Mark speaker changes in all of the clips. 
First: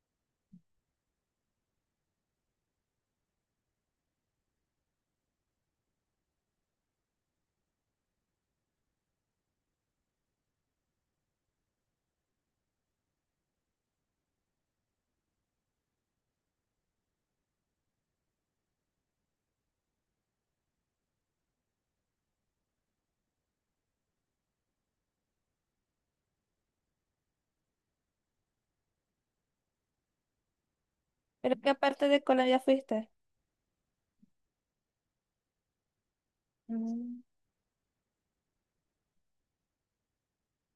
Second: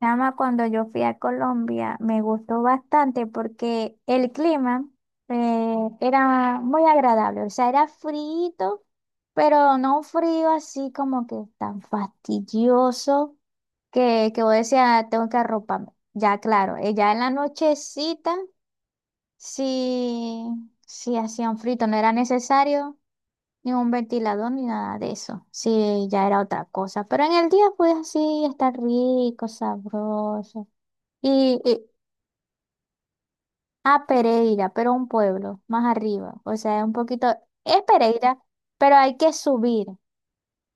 Speaker 1: Chama, cuando yo fui a Colombia me gustó bastante porque el clima era muy agradable, o sea, era frío, pero no un frío así como que tan fastidioso que vos decías, "Ah, tengo que arroparme". Ya, claro, ya en la nochecita, sí sí hacía un frito, no era necesario ni un ventilador ni nada de eso, sí ya era otra cosa, pero en el día pues así, estar rico, sabroso. Y,
Speaker 2: Pero qué
Speaker 1: y-
Speaker 2: parte de cola ya fuiste.
Speaker 1: a Pereira, pero un pueblo más arriba. O sea, es un
Speaker 2: Mm,
Speaker 1: poquito, es Pereira, pero hay que subir,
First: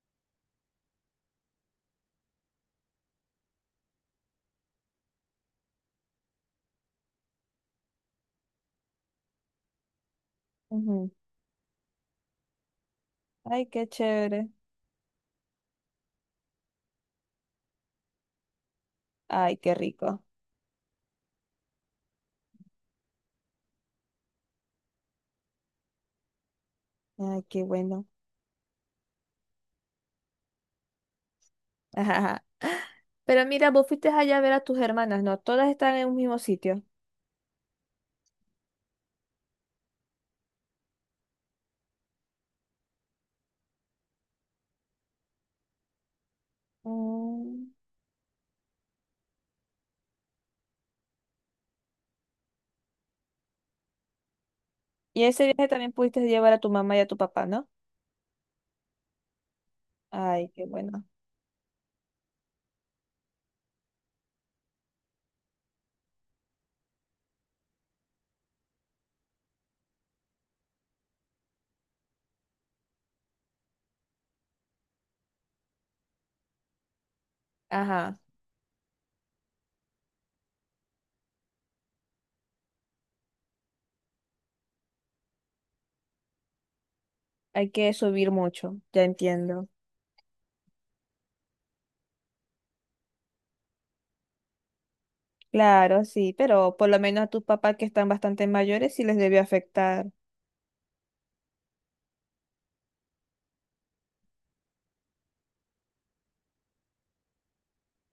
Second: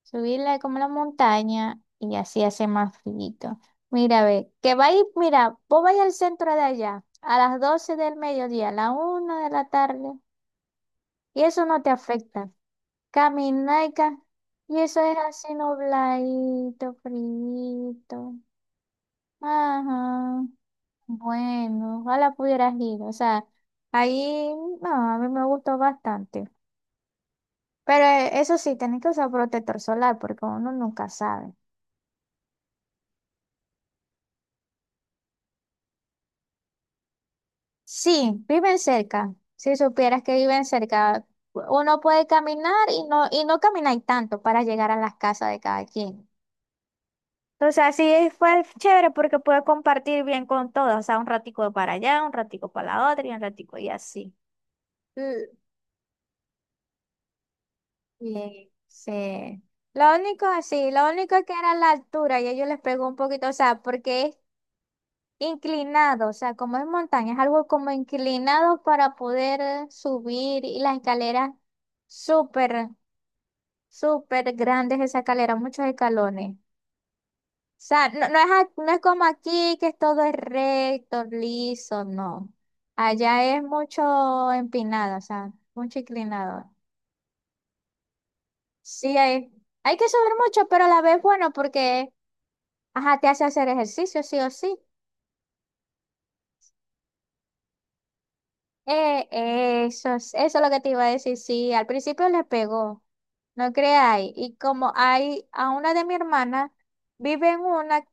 Speaker 1: subirla como la montaña y así hace más frío. Mira, ve, mira, vos vais al centro de allá a las 12 del mediodía, a la una de la tarde,
Speaker 2: ujú.
Speaker 1: y eso no te afecta.
Speaker 2: Ay,
Speaker 1: Camina
Speaker 2: qué
Speaker 1: y, ca-
Speaker 2: chévere.
Speaker 1: y eso es así nubladito, frío.
Speaker 2: Ay, qué rico.
Speaker 1: Ajá. Bueno, ojalá pudieras ir. O sea, ahí no, a mí me gustó bastante.
Speaker 2: Ay, qué
Speaker 1: Pero
Speaker 2: bueno.
Speaker 1: eso sí, tenés que usar protector solar porque uno nunca sabe.
Speaker 2: Ajá, ajá. Pero mira, vos fuiste allá a ver a tus hermanas, ¿no? Todas están en un mismo sitio.
Speaker 1: Sí, viven cerca. Si supieras que viven cerca, uno puede caminar y no camináis tanto para llegar a las casas de cada quien. O
Speaker 2: Mm.
Speaker 1: sea, sí fue chévere porque pude compartir bien con todos. O sea, un ratico para allá, un ratico para la otra y un ratico y así.
Speaker 2: Y ese viaje también pudiste llevar a tu mamá y a tu papá, ¿no?
Speaker 1: Sí, sí. Lo único,
Speaker 2: Ay, qué
Speaker 1: sí,
Speaker 2: bueno.
Speaker 1: lo único que era la altura y ellos les pegó un poquito, o sea, porque es inclinado, o sea, como es montaña, es algo como inclinado para poder subir, y las escaleras súper, súper grandes, esa escalera, muchos escalones. O sea,
Speaker 2: Ajá.
Speaker 1: no es como aquí que todo es recto, liso, no. Allá es mucho empinado, o sea, mucho inclinado.
Speaker 2: Hay que subir mucho. Ya
Speaker 1: Sí, hay...
Speaker 2: entiendo.
Speaker 1: Hay que subir mucho, pero a la vez bueno, porque ajá, te hace hacer ejercicio, sí o sí.
Speaker 2: Claro, sí, pero por lo menos a tus papás que están bastante mayores sí les debió afectar.
Speaker 1: Eso es lo que te iba a decir, sí. Al principio le pegó, no creáis. Y como hay a una de mi hermana, vive en una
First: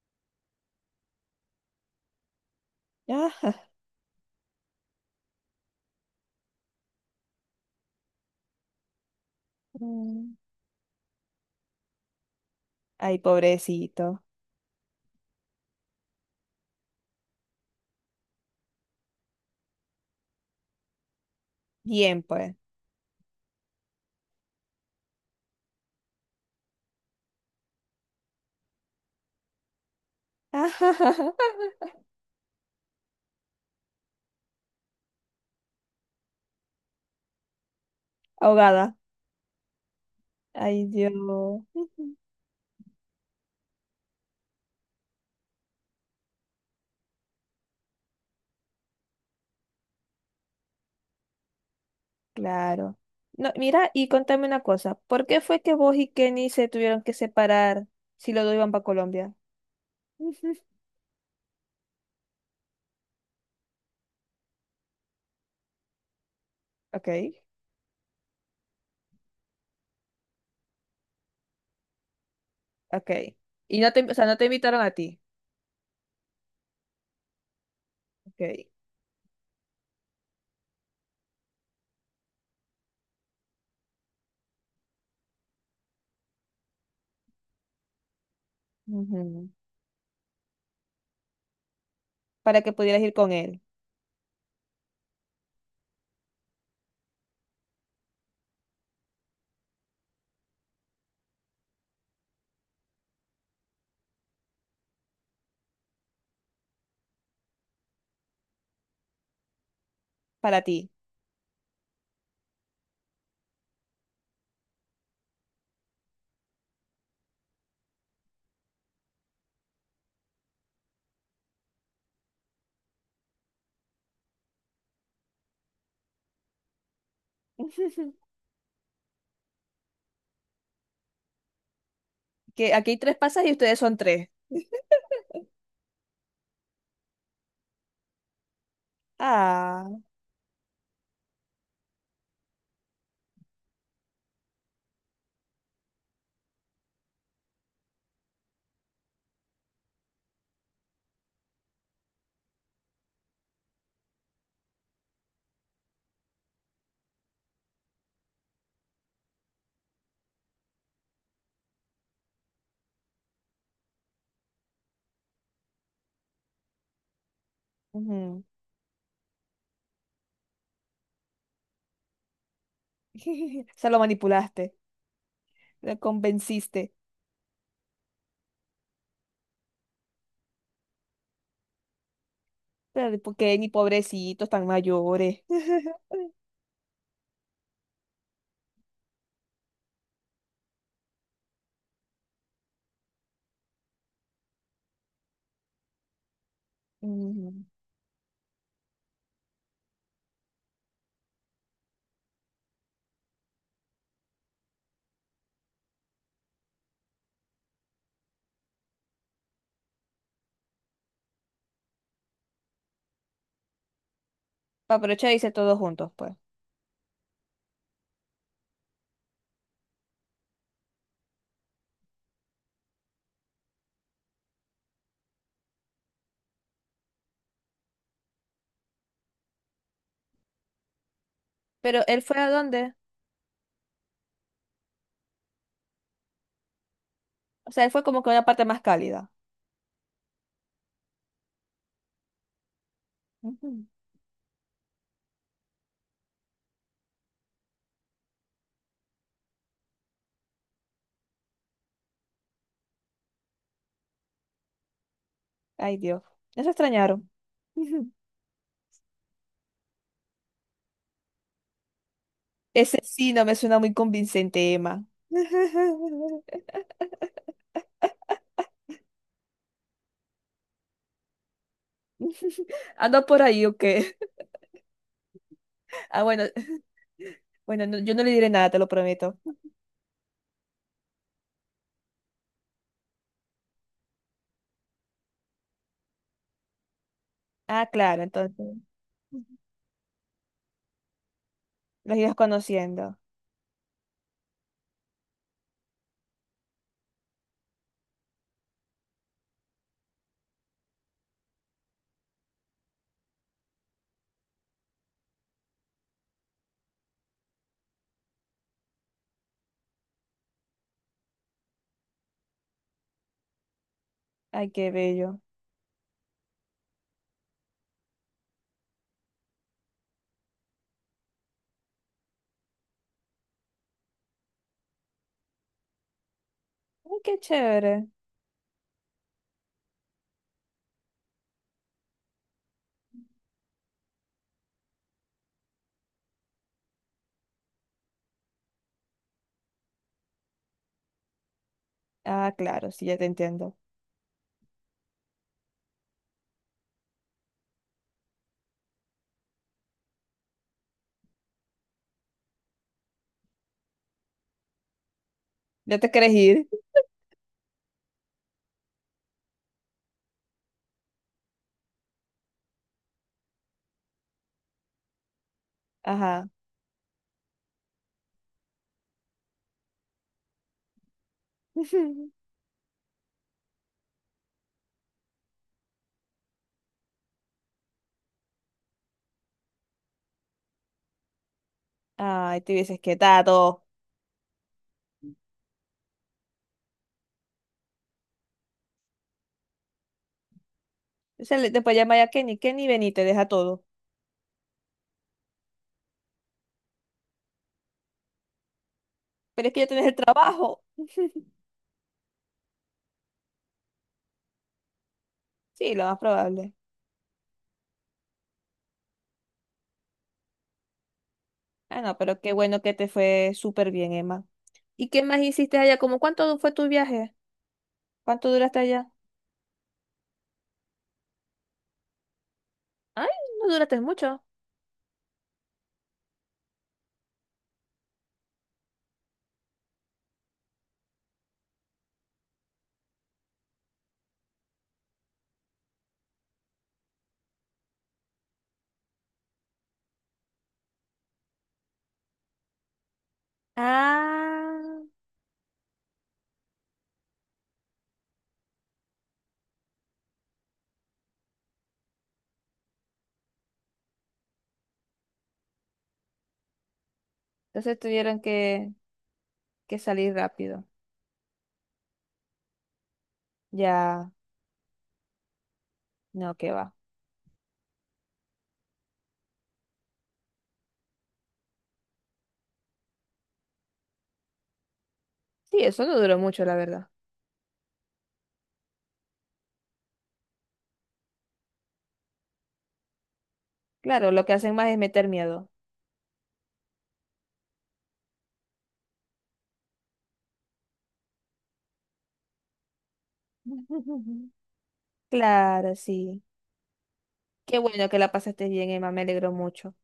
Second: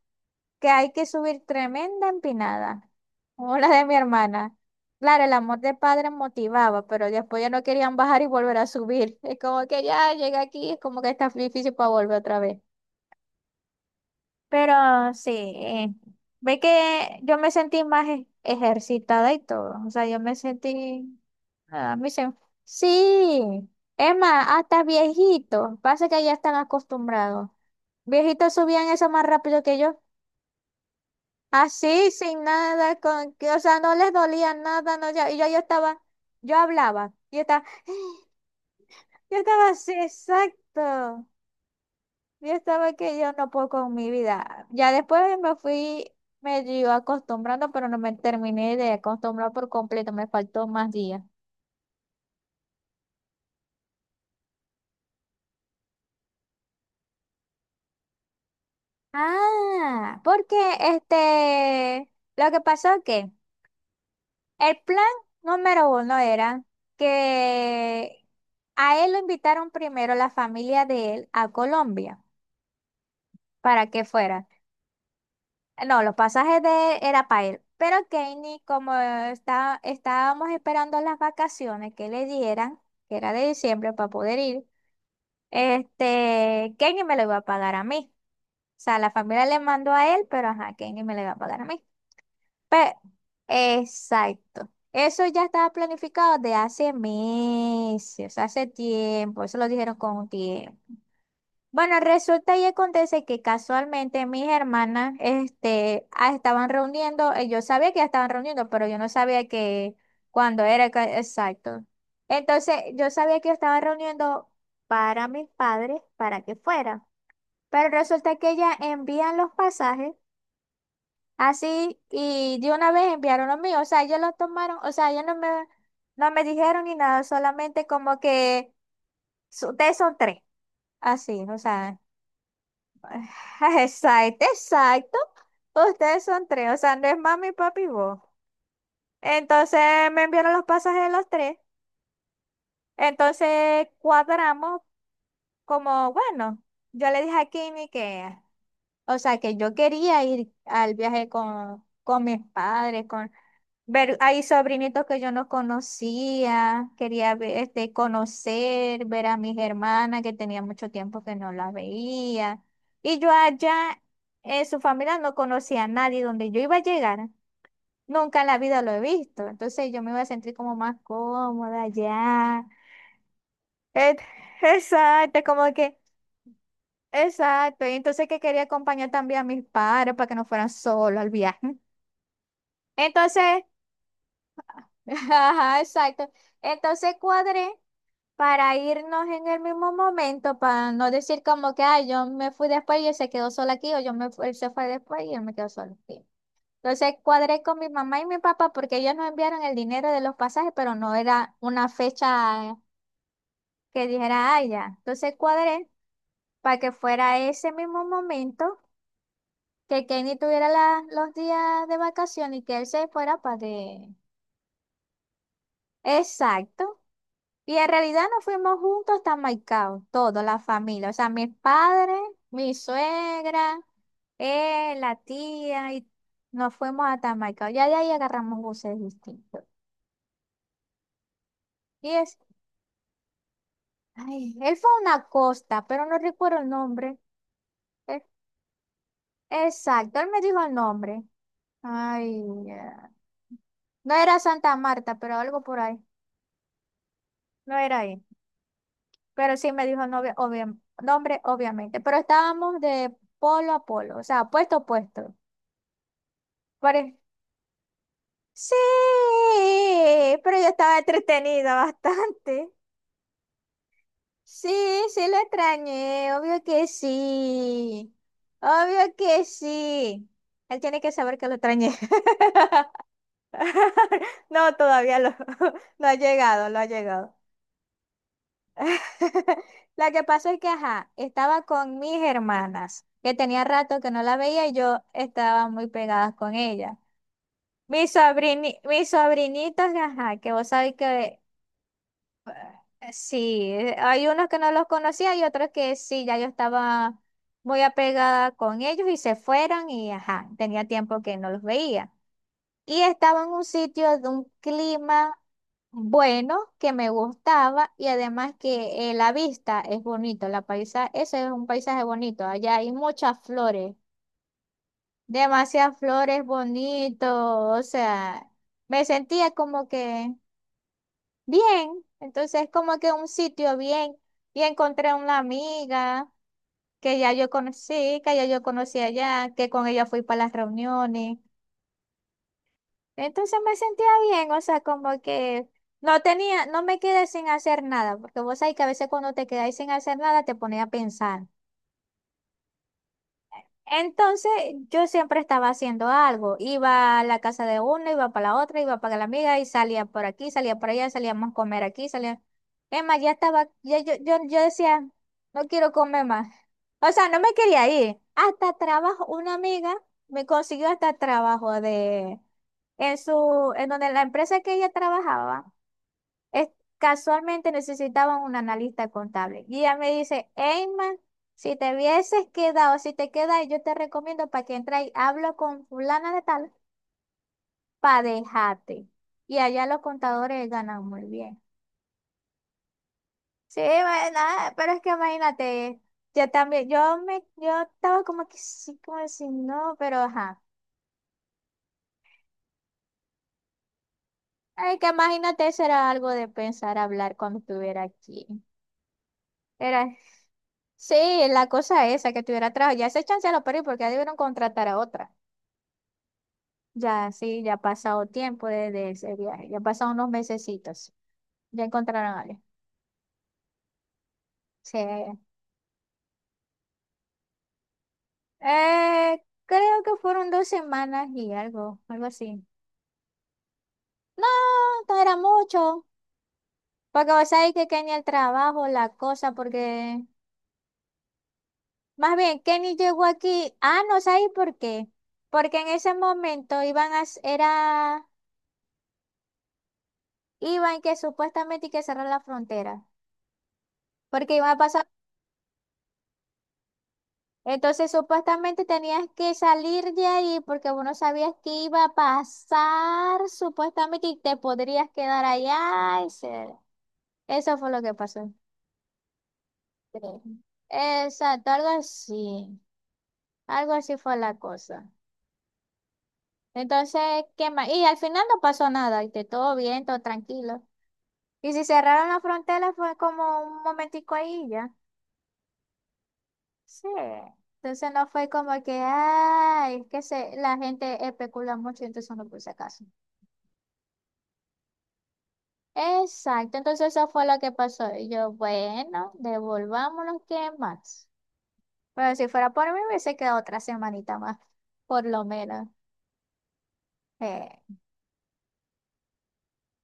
Speaker 1: que hay que subir tremenda empinada. Como
Speaker 2: Ah,
Speaker 1: la de mi hermana. Claro, el amor de padre motivaba, pero después ya no querían bajar y volver a subir. Es como que ya
Speaker 2: mm.
Speaker 1: llega aquí, es como que está difícil para volver otra vez.
Speaker 2: Ay, pobrecito.
Speaker 1: Pero sí, ve que yo me sentí más ejercitada y todo. O sea, yo me sentí. A mí
Speaker 2: Bien,
Speaker 1: se.
Speaker 2: pues.
Speaker 1: Sí, es más, hasta viejitos. Pasa que ya están acostumbrados. Viejitos subían eso más rápido que yo. Así, sin nada, con que, o sea, no les dolía nada, no, ya, yo estaba, yo hablaba, yo estaba,
Speaker 2: Ahogada.
Speaker 1: yo estaba así,
Speaker 2: Ay,
Speaker 1: exacto.
Speaker 2: Dios. Ujú.
Speaker 1: Yo estaba que yo no puedo con mi vida. Ya después me fui medio acostumbrando, pero no me terminé de acostumbrar por completo. Me faltó más días.
Speaker 2: Claro. No, mira, y contame una cosa. ¿Por qué fue que vos y Kenny se tuvieron que separar si los dos iban para Colombia?
Speaker 1: Ah, porque
Speaker 2: Ujú.
Speaker 1: este, lo que pasó es que el plan número uno era
Speaker 2: Ok,
Speaker 1: que a él lo invitaron primero la familia de él a Colombia
Speaker 2: ok. Y
Speaker 1: para
Speaker 2: no te,
Speaker 1: que
Speaker 2: no te
Speaker 1: fuera.
Speaker 2: invitaron a ti.
Speaker 1: No, los pasajes de era para él. Pero Kenny,
Speaker 2: Ok.
Speaker 1: estábamos esperando las vacaciones que le dieran, que era de diciembre para poder ir, este, Kenny me lo iba a pagar a mí. O sea, la familia
Speaker 2: Ujú.
Speaker 1: le mandó a él, pero ajá, Kenny me lo iba a pagar a mí.
Speaker 2: Para que
Speaker 1: Pero,
Speaker 2: pudieras ir con él.
Speaker 1: exacto. Eso ya estaba planificado de hace meses, hace tiempo. Eso lo dijeron con tiempo. Bueno, resulta y acontece que casualmente mis hermanas este, ah, estaban reuniendo, yo sabía que ya estaban reuniendo, pero yo no sabía que
Speaker 2: Para
Speaker 1: cuándo era
Speaker 2: ti.
Speaker 1: ca- exacto. Entonces, yo sabía que estaban reuniendo para mis padres, para que fuera. Pero resulta que ellas envían los pasajes así y de una vez enviaron los míos. O sea, ellos los tomaron, o sea, ellos no me, no me dijeron ni nada, solamente
Speaker 2: Ujú.
Speaker 1: como que "Su- ustedes son tres", así, o sea.
Speaker 2: Que aquí hay tres pasas y ustedes
Speaker 1: Ah,
Speaker 2: son tres.
Speaker 1: exacto, exacto. Ustedes son tres, o sea, no es mami, papi y vos. Entonces
Speaker 2: Ah.
Speaker 1: me enviaron los pasajes de los tres. Entonces cuadramos como, bueno, yo le dije a Kimi que, o sea, que yo quería ir al viaje con mis padres, con, ver, hay sobrinitos que yo no conocía, quería ver, este, conocer, ver a mis hermanas que tenía mucho tiempo que no las veía. Y yo allá, en su familia no conocía a nadie donde yo iba a llegar. Nunca
Speaker 2: Ujú.
Speaker 1: en la vida lo he visto. Entonces yo me iba a sentir como más cómoda allá.
Speaker 2: O sea, lo
Speaker 1: Et-
Speaker 2: manipulaste.
Speaker 1: Exacto, como que,
Speaker 2: Lo convenciste.
Speaker 1: exacto. Y entonces que quería acompañar también a mis padres para que no fueran solos al viaje.
Speaker 2: Pero porque
Speaker 1: Entonces,
Speaker 2: ni pobrecitos tan mayores.
Speaker 1: ajá, exacto. Entonces cuadré para irnos en el mismo momento, para no decir como que, ay, yo me fui después y él se quedó solo aquí, o yo me, fu- él se fue después y él me quedó solo aquí. Entonces
Speaker 2: Ujú.
Speaker 1: cuadré con mi mamá y mi papá porque ellos nos enviaron el dinero de los pasajes, pero no era una fecha que dijera, ay, ya. Entonces cuadré para que fuera ese mismo momento, que Kenny tuviera los días de vacación y que él se fuera para de...
Speaker 2: Para aprovechar y hice todos juntos, pues.
Speaker 1: Exacto. Y en realidad nos fuimos juntos hasta Maicao, toda la familia, o sea, mis padres, mi suegra, él, la tía, y nos fuimos hasta Maicao. Ya de ahí agarramos buses distintos.
Speaker 2: Pero
Speaker 1: Y
Speaker 2: ¿él
Speaker 1: es,
Speaker 2: fue a dónde?
Speaker 1: ay, él fue a una costa, pero no recuerdo el nombre.
Speaker 2: O sea, él fue
Speaker 1: Eh,
Speaker 2: como que a una parte más cálida.
Speaker 1: Exacto, él me dijo el nombre. Ay, ya.
Speaker 2: Ujú.
Speaker 1: No era Santa Marta, pero algo por ahí. No era ahí. Pero sí me dijo nombre, obviamente. Pero estábamos de polo a polo, o sea, puesto a puesto.
Speaker 2: Ay, Dios. Eso
Speaker 1: Pare-
Speaker 2: extrañaron. Ujú.
Speaker 1: sí, pero yo estaba entretenida bastante.
Speaker 2: Ese sí no me suena muy
Speaker 1: Sí,
Speaker 2: convincente, Emma.
Speaker 1: sí lo extrañé, obvio que sí. Obvio que sí. Él tiene que saber que lo extrañé.
Speaker 2: ¿Anda por ahí o qué?
Speaker 1: No, no ha
Speaker 2: Ah, bueno,
Speaker 1: llegado, lo ha llegado.
Speaker 2: bueno, yo no le diré nada, te lo prometo.
Speaker 1: la que pasó es que, ajá, estaba con mis hermanas, que tenía rato que no la veía y yo estaba muy pegada con ella.
Speaker 2: Ah, claro, entonces.
Speaker 1: Mis sobrinitos, ajá, que vos sabés que
Speaker 2: Los ibas conociendo.
Speaker 1: sí, hay unos que no los conocía y otros que sí, ya yo estaba muy apegada con ellos y se fueron y, ajá, tenía tiempo que no los veía. Y estaba en un sitio de un clima bueno, que me gustaba y además que la vista es bonito, la paisa, ese es un paisaje bonito, allá hay muchas flores,
Speaker 2: Ay, qué bello.
Speaker 1: demasiadas flores bonitos, o sea, me sentía como que bien, entonces como que un sitio bien, y encontré una amiga
Speaker 2: Ay, qué chévere.
Speaker 1: que ya yo conocí allá, que con ella fui para las reuniones. Entonces me sentía bien, o sea, como que no me quedé sin hacer nada, porque vos sabés que a veces cuando te quedáis sin hacer nada te pones a pensar.
Speaker 2: Ah, claro, sí, ya te entiendo.
Speaker 1: Entonces yo siempre estaba haciendo algo, iba a la casa de una, iba para la otra, iba para la amiga y salía por aquí, salía por allá, salíamos a comer aquí, salía... Es más, ya estaba, ya, yo decía, no quiero
Speaker 2: ¿Ya te
Speaker 1: comer
Speaker 2: querés
Speaker 1: más.
Speaker 2: ir?
Speaker 1: O sea, no me quería ir. Hasta trabajo, una amiga me consiguió hasta trabajo de, en donde la empresa que ella trabajaba
Speaker 2: Ajá.
Speaker 1: es- casualmente necesitaban un analista contable. Y ella me dice, Eyman, si te quedas, yo te recomiendo para que entres y hablo con fulana de tal, para dejarte. Y allá los contadores ganan muy bien.
Speaker 2: Ay, te hubieses
Speaker 1: Sí,
Speaker 2: quedado.
Speaker 1: nada, pero es que imagínate, yo también, yo me, yo estaba como que sí, como si no, pero ajá.
Speaker 2: Se le, después llama ya Kenny, Kenny, ven y te deja todo.
Speaker 1: Ay, que imagínate, eso era algo de pensar hablar cuando estuviera aquí.
Speaker 2: Pero es que ya tienes
Speaker 1: Era
Speaker 2: el trabajo.
Speaker 1: Sí, la cosa esa, que tuviera trabajo. Ya ese chance ya lo perdí porque ya debieron contratar a otra.
Speaker 2: Sí, lo más probable.
Speaker 1: Ya, sí, ya ha pasado tiempo desde ese viaje. Ya han pasado unos mesecitos. Ya
Speaker 2: Ah, no,
Speaker 1: encontraron
Speaker 2: pero
Speaker 1: a
Speaker 2: qué
Speaker 1: alguien.
Speaker 2: bueno que te fue súper bien, Emma.
Speaker 1: Sí.
Speaker 2: ¿Y qué más hiciste allá? ¿Cómo cuánto fue tu viaje? ¿Cuánto duraste allá?
Speaker 1: Creo que fueron 2 semanas y algo, algo así.
Speaker 2: Ay, no duraste mucho.
Speaker 1: No, no era mucho. Porque vos sabés que Kenny el trabajo, la cosa, porque... Más bien, Kenny llegó aquí. Ah, no sabéis por qué. Porque en ese momento iban a... era... Iban que supuestamente hay que cerrar la frontera. Porque iba a pasar,
Speaker 2: Ah,
Speaker 1: entonces supuestamente tenías que salir de ahí porque vos no sabías qué iba a pasar, supuestamente, y te podrías quedar allá. Eso fue
Speaker 2: entonces
Speaker 1: lo que
Speaker 2: tuvieron
Speaker 1: pasó.
Speaker 2: que, que salir
Speaker 1: Sí.
Speaker 2: rápido.
Speaker 1: Exacto, algo así. Algo así
Speaker 2: Ya,
Speaker 1: fue la cosa.
Speaker 2: no, qué va.
Speaker 1: Entonces, ¿qué más? Y al final no pasó nada, y todo bien, todo tranquilo. Y si cerraron la frontera fue como un momentico ahí y ya.
Speaker 2: Sí, eso no duró mucho, la
Speaker 1: Sí.
Speaker 2: verdad.
Speaker 1: Entonces no fue como que, ay, es que se, la gente especula mucho, entonces no puse caso.
Speaker 2: Claro, lo que hacen más es meter miedo.
Speaker 1: Exacto, entonces eso fue lo que pasó. Y yo, bueno, devolvámonos, ¿qué más? Pero si fuera por mí, hubiese quedado otra semanita más, por lo menos.
Speaker 2: Claro, sí. Qué
Speaker 1: Eh,
Speaker 2: bueno que la pasaste bien, Emma, me alegro mucho.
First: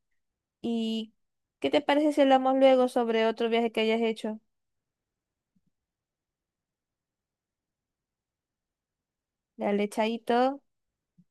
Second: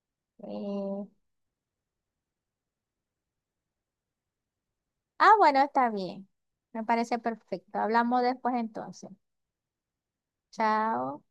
Speaker 1: eh.
Speaker 2: ¿Y qué te parece si hablamos luego sobre otro viaje que hayas hecho?
Speaker 1: Ah, bueno, está bien. Me parece perfecto. Hablamos después entonces.
Speaker 2: Dale, chaito.
Speaker 1: Chao.